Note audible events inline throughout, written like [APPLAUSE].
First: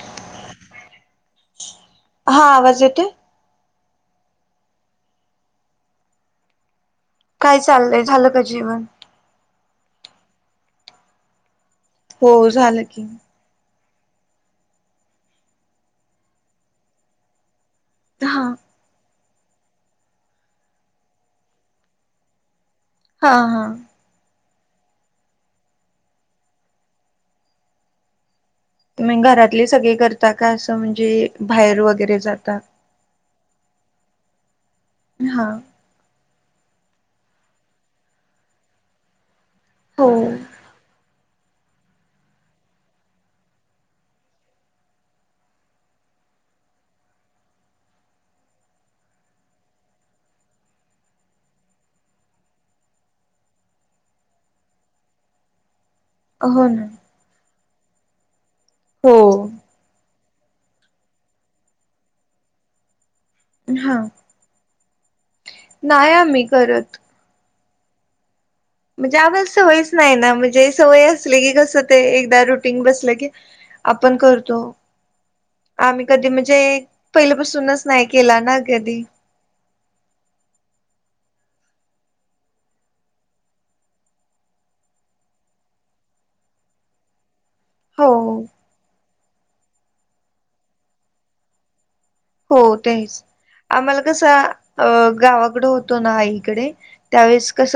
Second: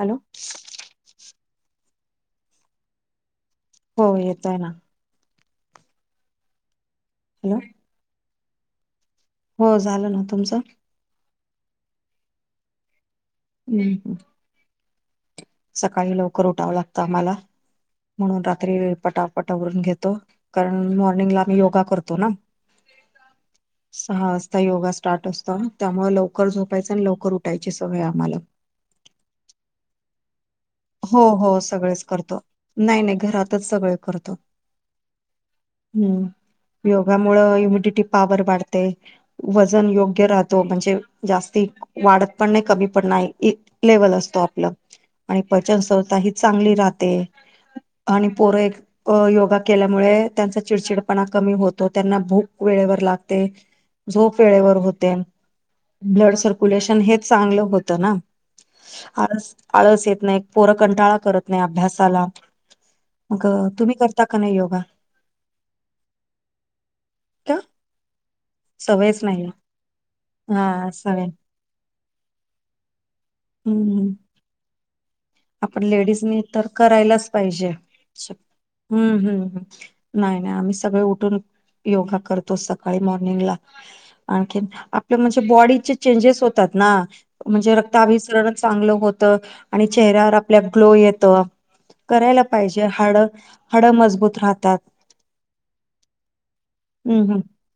Hello! हा आवाज येतोय? हो येतोय ना. हॅलो काय चाललंय झालं का जेवण? हो झालं ना तुमचं? हो झालं की. हूं हूं! सकाळी लवकर उटावं लागतं आम्हाला म्हणून हा रात्री पटा पट आवरून घेतो कारण मॉर्निंगला आम्ही योगा करतो ना. हा हा! सहा वाजता योगा स्टार्ट असत, त्यामुळे लवकर झोपायचं आणि लवकर उठायची सवय आम्हाला. म घरातली सगळी कर ता का असं हो म्हणजे हो बाहेर सगळेच वगैरे करतो जाता. नाही नाही घरातच सगळे हा! हूं योगामुळ इम्युडिटी पावर वाढते वजन हो योग्य राहत तो म्हणजे जास्ती वाढत पण नाही कमी पण नाही ई लेवल असतो आपला आणि पचनसंस्था ही चांगली राहते आणि पोर एक अ योगा केल्यामुळे त्यांचा चिडचिडपणा कमी होतो, त्यांना भूक वेळेवर लागते. झोप वेळेवर होते. ब्लड हो ना सर्क्युलेशन हे चांगलं होत ना हो आळस आळस येत नाही पोरकंटाळा करत नाही अभ्यासाला. मग तुम्ही हा करता का नाही योगा नाही आम्ही करत का? म्हणजे सवयच आमला नाही सवयच नाही ना, म्हणजे सवय असली की कसं ते एकदा रुटीन बसलं की [INAUDIBLE] आपण करतो. आपण आम्ही कधी लेडीजनी म्हणजे तर करायलाच पाहिजे पहिल्यापासूनच नाही केला ना कधी हूं हूं. नाही, नाही आम्ही सगळे उठून योगा करतो सकाळी मॉर्निंगला. आणखीन आपलं म्हणजे बॉडीचे चेंजेस होतात ना. म्हणजे रक्ता हो अभिसरणच चांगलं होतं, आणि चेहऱ्यावर आपल्या ग्लो येतो. करायला हो पाहिजे हाड तेच हाड आम्हाला कसं मजबूत राहतात. अ गावा इकडं होतो ना आई कडे हम्म हम्म त्यावेळेस कस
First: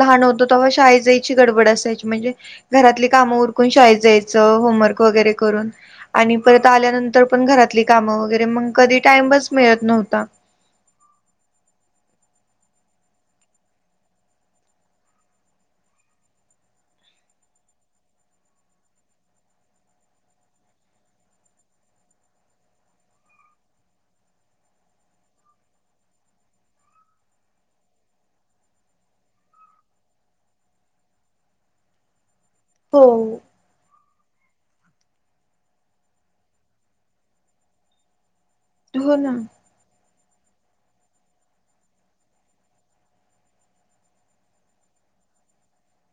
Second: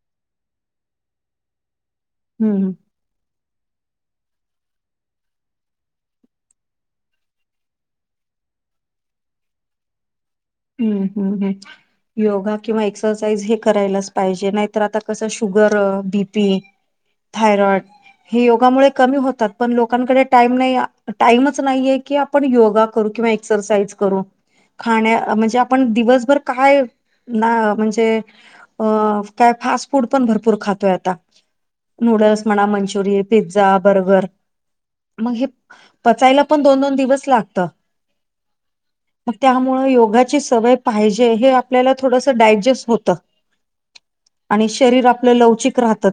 लहान होतो तव्हा शाळेत जायची गडबड असायची. म्हणजे हम्म घरातली कामं उरकून शाळेत जायचं होमवर्क वगैरे करून. आणि परत आल्यानंतर पण घरातली कामं वगैरे मग कधी टाइमच मिळत नव्हता. हम्म हम् हम् योगा किंवा एक्सरसाइज हे करायलाच पाहिजे. नाहीतर आता कसं शुगर, बीपी थायरॉईड हे योगामुळे कमी होतात. पण लोकांकडे टाईम नाही, टाईमच नाहीये की पण योगा करून किंवा एक्सरसाइज करून, खाण्या म्हणजे आपण दिवसभर काय, ना म्हणजे अ काय फास्ट फूड पण भरपूर खातोय आता नूडल्स म्हणा हो. मंचुरिय पिझ्झ पिझ्झा बर्गर मग हे पचायला पण दोन दोन दिवस लागत. हो ना मग त्यामुळ योगाची सवय पाहिजे हे आपल्याला थोडस डायजेस्ट होत. आणि शरीर आपलं लवचिक राहतं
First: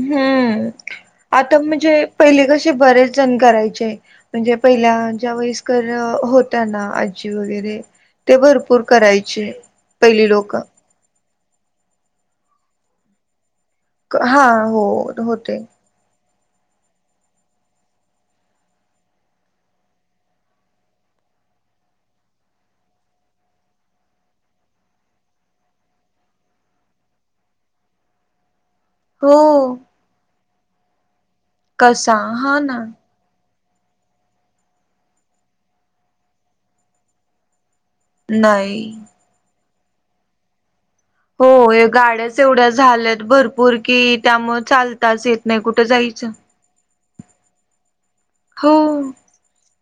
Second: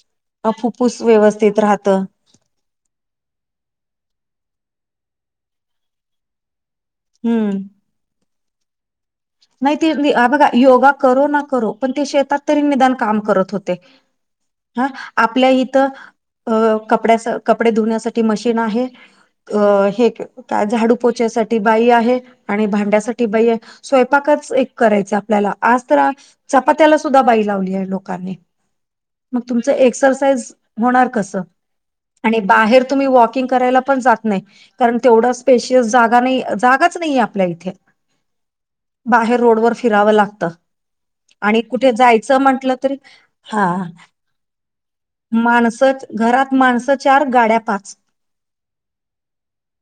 हम्म आता व्यवस्थित राहतं. म्हणजे पहिले कसे बरेच जण करायचे म्हणजे पहिल्या ज्या वयस्कर होत्या ना. चिव हम्म. वगैरे ते भरपूर करायचे. नाही ते पहिली बघा, लोकं योगा करो ना करो पण ते शेतात तरी निदान काम करत होते. हा हो हा आपल्या होते इथं अ कपड्यास कपडे धुण्यासाठी मशीन आहे. अ हे का झाडू पोछ्यासाठी बाई आहे, आणि भांड्यासाठी बाई आहे स्वय पाकच एक करायचं आपल्याला, आज तर चपात्याला सुद्धा बाई लावली आहे लोकांनी. हो मग तुमचं एक्सरसाइज होणार कसं? कसा आणि हा ना बाहेर तुम्ही वॉकिंग करायला पण जात नाही, कारण तेवढा स्पेशियस जागा नाही जागाच नाहीे आपल्या इथे. नाही. बाहेर रोडवर फिरावं लागतं. हो आणि हे कुठे जायचं गाड्याच एवढ्या म्हंटलं तरी, झाल्यात हा भरपूर कि त्यामुळे चालताच येत नाही कुठं माणसं जायचं घरात माणसं चार गाड्या पाच. हो.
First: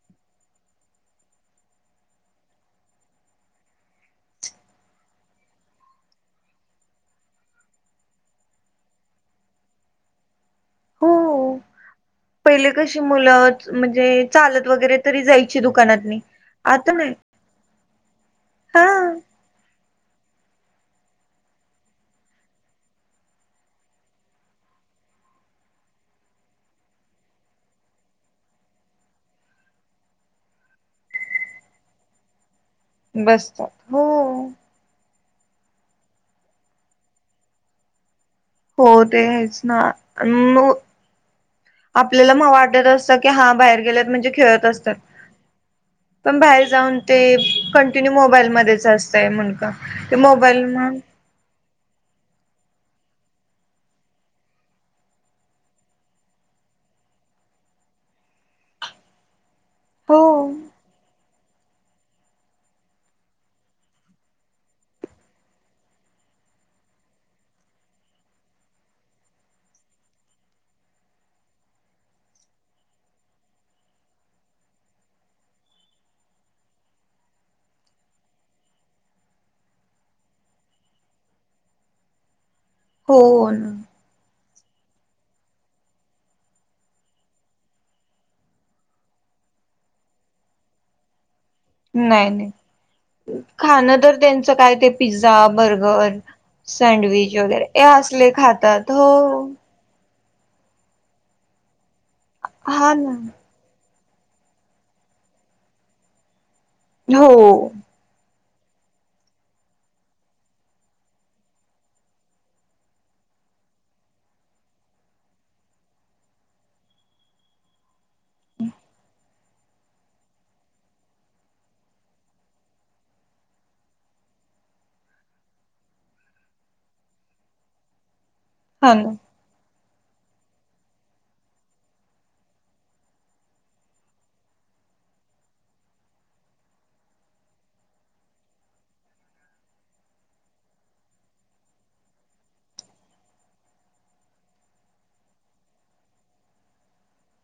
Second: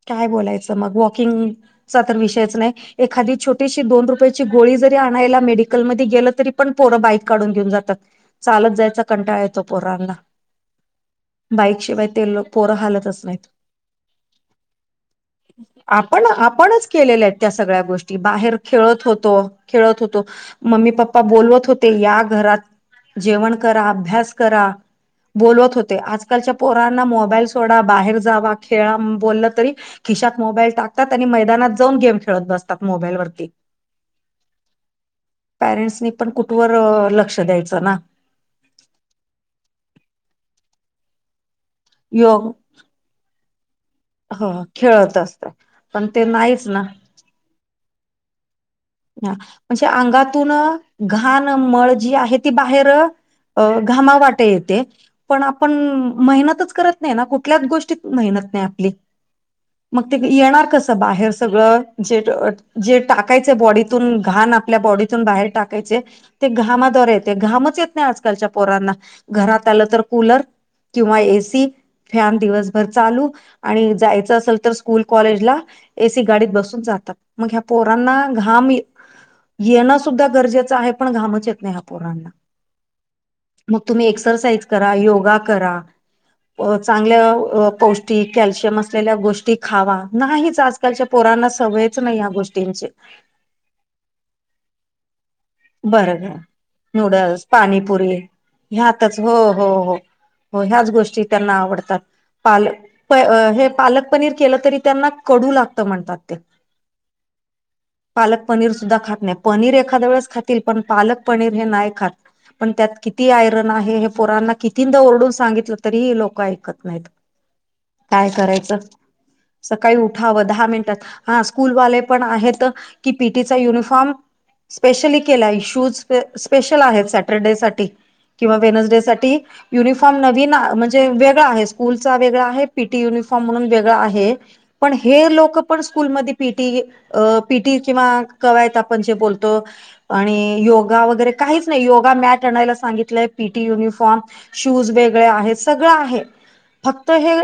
काय बोलायचं मग, वॉकिंगचा तर विषयच नाही एखादी छोटी ती दोन रूपयेची गोळी जरी आणायला मेडिकल मध्ये गेलं तरी पण पोरं बाईक काढून घेऊन जातात. चालत जायचा कंटाळा येतो पोरांना. हो बाईकशिवाय ते लो पहिले पोरं कशी हालतच नाहीत. मुलं म्हणजे चालत वगैरे तरी जायची दुकानातनी आपण आपणच आता नाही केलेल्या आहेत त्या सगळ्या गोष्टी, बाहेर हा खेळत होतो, खेळत होतो मम्मी पप्पा बोलवत होते या घरात जेवण करा, अभ्यास करा. बोलवत होते. आजकालच्या पोरांना मोबाईल सोडा, बाहेर जावा, खेळा बोललं तरी खिशात मोबाईल टाकतात आणि मैदानात जाऊन गेम खेळत बस बसतात. हो पॅरेंट्सनी पण कुठवर अ लक्ष द्यायचं ना? हो तेच ना, म आपल्याला योग मग वाटत अस की हा बाहेर गेलेत म्हणजे ह खेळत असतात, असत ते पण नाहीच बाहेर ना जाऊन ते कंटिन्यू मोबाईलमध्येच असतंय मुंडकं, ते मोबाईल मग हा ना, मळ जी आहे ती बाहेर अ घामावाटे येते. पण आपण मेहनतच करत नाही ना, कुठल्याच गोष्टीत मेहनत नाही आपली. मग हो ते येणार कसं बाहेर सगळं, जे जे टाकायच बॉडी तून घाण आपल्या बॉडीतून बाहेर टाकायचे ते घामाद्वारे येते, घामच येत नाही आजकालच्या पोरांना, घरात आलं तर कूलर किंवा एसी फॅन दिवसभर चालू आणि जायचं असेल तर स्कूल कॉलेजला एसी गाडीत बसून जातात. मग ह्या पोरांना घाम येणं सुद्धा गरजेचं आहे पण घामच येत नाही ह्या पोरांना. हो ना. मग तुम्ही एक्सरसाइज करा, योगा करा. अ चांगल्या पौष्टिक, कॅल्शियम असलेल्या गोष्टी खावा, नाहीच आज आजकालच्या पोरना सवयच नाही या गोष्टींची. खाणं तर त्यांचं काय ते पिझ्झा बर्गर बरं सँडविच नूडल्स वगैरे हे पाणीपुरी असले खातात हो. हो ह्याच गोष्टी त्यांना आवडतात पाल हा प ना हे पालक. पनीर केलं तरी त्यांना कडू लागतं म्हणतात ते. हो पालक पनीर सुद्धा खात नाही, पनीर एखाद्या वेळेस खातील पण पालक पनीर हे नाही खात. पण त्यात किती आयरन आहे हे पोरांना कितींदा ओरडून सांगितलं तरी हे लोक ऐकत नाहीत. काय करायचं? सकाळी उठावं दहा मिनिटात हा स्कूलवाले पण आहेत की, पीटीचा युनिफॉर्म. स्पेशली. केलाय शूज स्पेशल आहेत सॅटर्डेसाठी किंवा हा ना वेनस्डेसाठी युनिफॉर्म नवीन म्हणजे वेगळा आहे स्कूलचा वेगळा आहे, पीटी युनिफॉर्म म्हणून वेगळा आहे. पण हे लोक पण स्कूलमध्ये पीटी. अ पीटी किंवा कवायत आपण जे बोलतो. आणि योगा वगैरे काहीच नाही योगा मॅट आणायला सांगितलंय पीटी युनिफॉर्म. शूज वेगळे आहेत सगळं आहे. फक्त हे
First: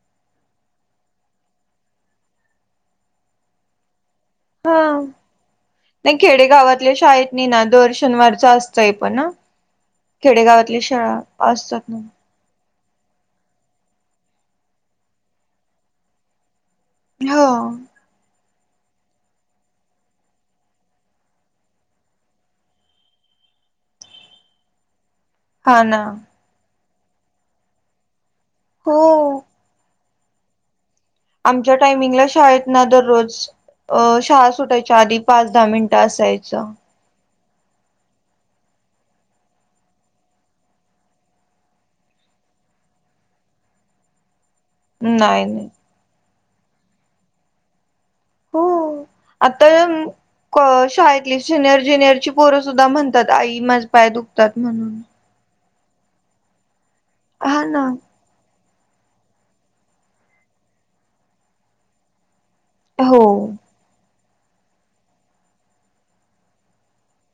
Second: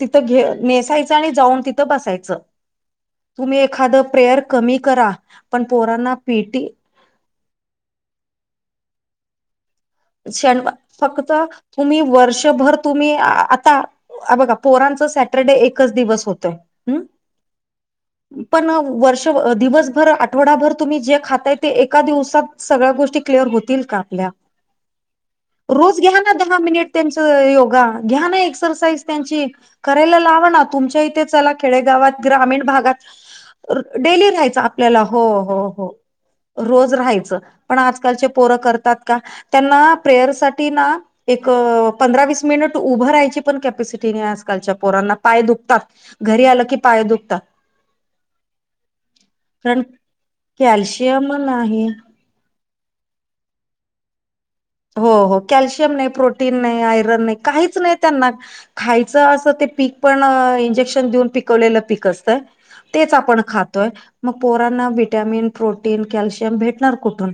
तिथं घे नेसायचं आणि जाऊन तिथं बसायचं. तुम्ही एखादं प्रेयर कमी हा करा पण पोरांना पिटी आणि ना दर शनिवारच असतंय पण हँ शनवार फक्त असतात ना तुम्ही वर्षभर. तुम्ही आता बघा पोरांच सॅटरडे एकच दिवस होतोय हुं हो पण वर्ष, दिवसभर, आठवडाभर तुम्ही जे खाताय ते एका दिवसात. सगळ्या गोष्टी क्लिअर होतील का आपल्या? रोज घ्या ना दहा मिनिट त्यांच योगा घ्या ना हो एक्सरसाईज त्यांची. करायला लावा ना तुमच्या इथे चला आमच्या खेडेगावात टायमिंगला ग्रामीण शाळेत ना भागात. दररोज अ डेली शाळा राहायचं सुटायच्या आपल्याला आधी हो पाच दहा हो हो मिनिटं असायचं रोज राहायचं. पण आजकालचे पोरं करतात का? त्यांना प्रेयरसाठीठी ना. एक पंधरा वीस मिनट उभं राहायची पण कॅपॅसिटी नाही आजकालच्या. पोरांना पाय नाही नाही दुखतात, घरी आलं की पाय दुखतात. हो आता कारण कॅल्शियम शाळेतली सिनियर नाही ज्युनियरची. पोरं सुद्धा म्हणतात आई माझं पाय दु खतात म्हणून. हो हो कॅल्शियम नाही, प्रोटीन नाही, आयरन नाही, हा काहीच ना नाही त्यांना. खायचं असं ते पीक पण इंजेक्शन देऊन पिकवलेलं पीक असतं तेच हो आपण खात. तोय मग पोरांना व्हिटामिन, प्रोटीन, कॅल्शियम भेटणार कुठून?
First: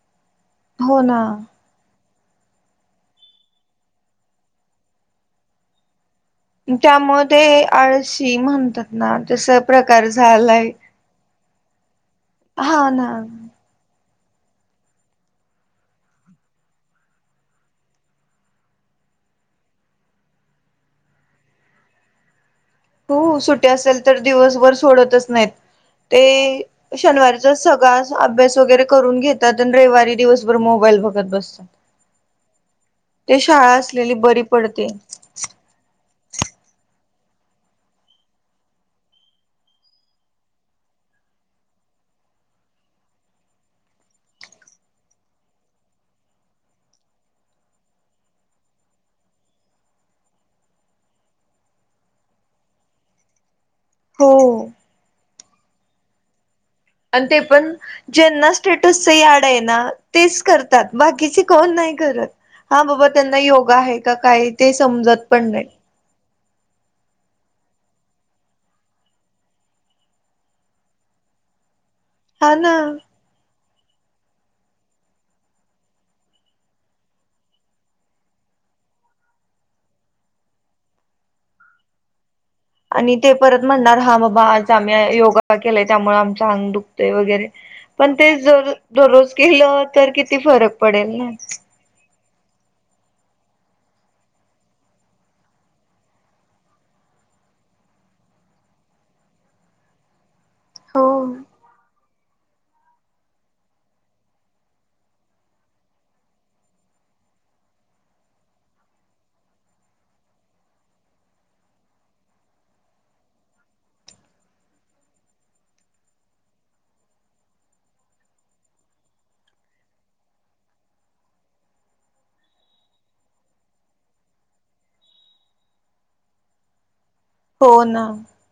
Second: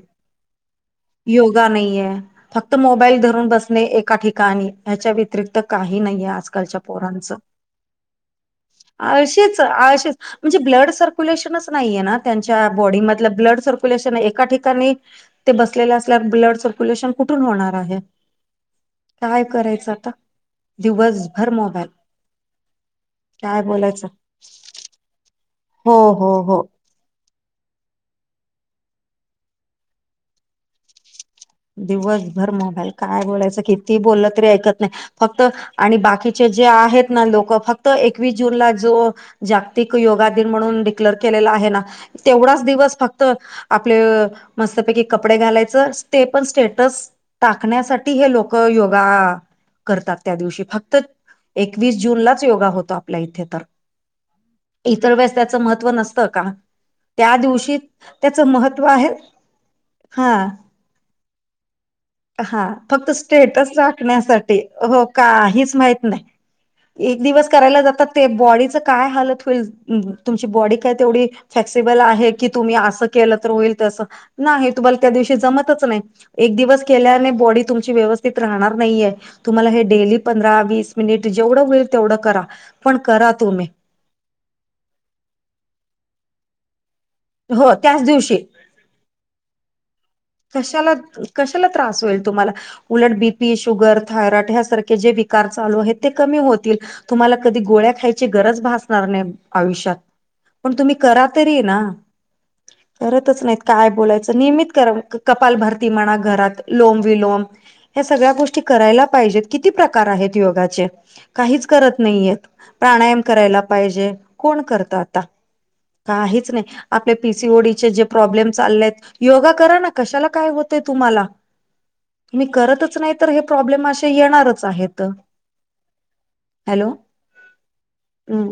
हो ना. सुद्धा नाही आहे फक्त मोबाईल धरून बसणे एका ठिकाणी ह्याच्या व्यतिरिक्त काही नाहीे आज. आजकालच्या त्यामुळे पोरांचं ते आळशी म्हणतात ना तसा आळशीच - प्रकार आळशीच म्हणजे झालाय ब्लड सर. सर्क्युलेशनच नाही आहे ना त्यांच्या हा ना बॉडीमधलं ब्लड सर्कू. सर्क्युलेशन एका ठिकाणी ते बसलेले असल्यावर ब्लड सर्क्युलेशन कुठून होणार आहे? काय करायचं आता दिवसभर मोबाईल. हो काय सुट्टी असेल बोलायचं तर दिवसभर सोडतच नाहीत हो ते. हो हो शनिवारीचा सगळा अभ्यास वगैरे करून घेतात आणि रविवारी दिवसभर मोबाईल बघत बसतात. दिवसभर मोबाईल काय ते बोलायचं शाळा किती असलेली बोललं बरी तरी ऐकत पडते नाही फक्त. आणि बाकीचे जे आहेत ना लोक फक्त एकवीस जूनला जो. जागतिक योगा दिन म्हणून डिक्लेअर केलेला आहे ना. तेवढाच दिवस फक्त आपले मस्तपैकी कपडे घालायचं. ते पण स्टेटस टाकण्यासाठी हे लोक योगा. करतात त्या दिवशी फक्त एकवीस जूनलाच योगा होतो आपल्या इथे तर. हो इतर वेळेस त्याचं महत्व नसतं का? आणि त्या ते पण दिवशी त्याचं ज्यांना महत्त्व स्टेटसच आहे याड आहे ना हा तेच कर तात बाकीचे कोण नाही करत. हा बाबा फक्त त्यांना स्टेटस योगा आहे का काय राखण्यासाठी ते हो समजत पण नाही काहीच माहित नाही. एक दिवस करायला जातात ते बॉडीच काय हालत होईल तुमची बॉडी काय तेवढी फ्लेक्सिबल आहे की हा तुम्ही ना. असं केलं तर होईल तस नाही तुम्हाला त्या दिवशी जमत नाही एक दिवस केल्याने बॉडी तुमची व्यवस्थित राहणार नाहीेये. तुम्हाला हे डेली पंधरा वीस मिनिट जेवढं होईल तेवढं करा. पण आणि करा ते परत तुम्ही म्हणणार हा बाबा आज आम्ही योगा केलाय त्यामुळे आमच अंग दुख वगैरे हो त्याच पण ते दिवशी जर दररोज केलं तर किती फरक कशाला पडेल ना. कशाला त्रास होईल तुम्हाला उलट बीपी, शुगर, थायरॉइड ह्यासारखे जे विकार चालू आहेत ते कमी होतील. तुम्हाला कधी गोळ्या खायची गरज भासणार नाही आयुष्यात पण तुम्ही हो करा तरी ना करतच नाहीत काय बोलायचं नियमित करा. कपाल भरती म्हणा घरात लोम विलोम ह सगळ्या गोष्टी करायला पाहिजेत किती प्रकार आहेत योगाचे काहीच करत नाहीय प्राणायाम करायला पाहिजे कोण करत आता. काहीच नाही आपले पीसी ओडीचे जे प्रॉब्लेम चालले आहेत योगा कराना. कशाला काय होतय तुम्हाला. तुम्ही करतच नाही तर हे प्रॉब्लेम असे येणारच आहेत. हॅलो. हो ना. हम्म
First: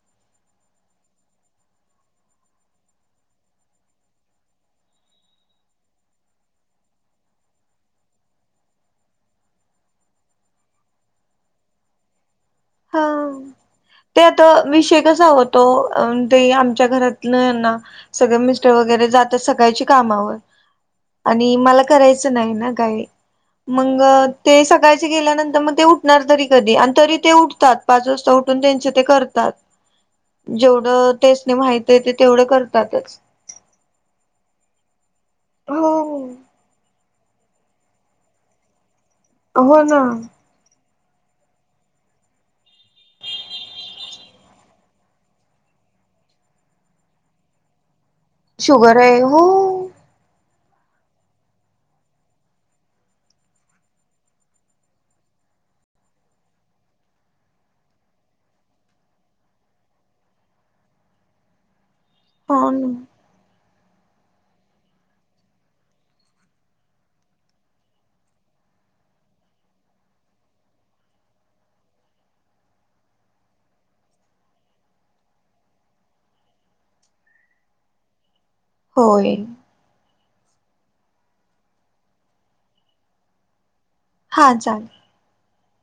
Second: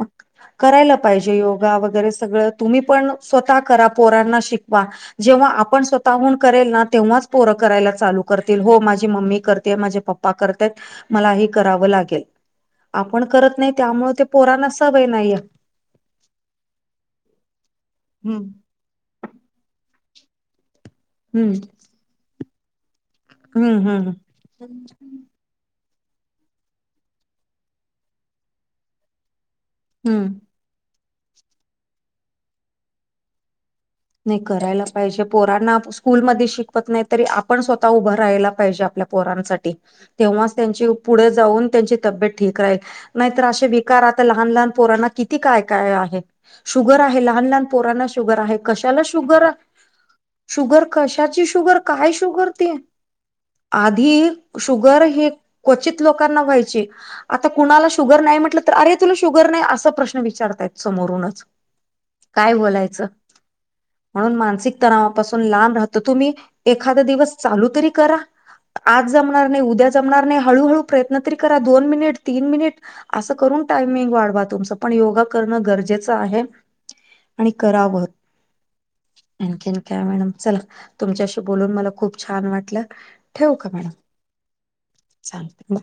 म करायला पाहिजे योगा वगैरे सगळं तुम्ही पण स्वतः करा पोरांना शिकवा. जेव्हा आप आपण स्वतःहून करेल ना तेव्हाच पोरं करायला चालू करतील हो माझी मम्मी करते माझे पप्पा करतेय. मलाही कराव लागेल हा. आपण करत नाही. त्यामुळे ते आता पोरांना विषय सवय कसा नाहीये होतो ते आमच्या घरातलं ना सगळं हम्म मि वगैरे जात सकाळची कामावर आणि हम्म मला करायचं नाही ना काही. हम्म मग हम्म ते सकाळचे गेल्यानंतर मग ते उठणार तरी कधी आणि तरी ते उ पाच वाजता उठून त्यांचे ते करतात. हम्म. जेवढं त्यासनी माहती येत तेवढं करतातच. नाही करायला पाहिजे पोरांना हो स्कूलमध्ये शिकवत नाही तरी आपण स्वतः उभं राहायला पाहिजे आपल्या पोरांसाठी हो ना तेव्हाच त्यांची पुढे जाऊन त्यांची तब्येत ठीक राहील. नाहीतर असे विकार आता लहान, लहान पोरांना किती काय, काय आहे. शुगर आहे लहान, लहान पोरांना शुगर आहे कशाला आहे हो शुगर शुगर कशाची, शुगर काय, शुगर ते. आधी शुगर हे क्वचित लोकांना व्हायची. आता कुणाला शुगर नाही म्हटलं तर अरे तुला शुगर नाही असा प्रश्न विचारतायत समोरूनच. काय हो ना बोलायचं. म्हणून मानसिक तणावापासून लांब राहत तुम्ही एखादा दिवस चालू तरी करा. आज जमणार नाही, उद्या जमणार नाही हळूहळू प्रयत्न तरी करा दोन मिनिट, तीन मिनिट, असं करून टायमिंग वाढवा तुमच पण योगा करणं गरजेचं आहे. आणि करावं. होय. आणि काय मॅडम चला तुमच्याशी बोलून मला खूप छान वाटलं ठेवुका मॅडम. हा चालेल.. झाल म...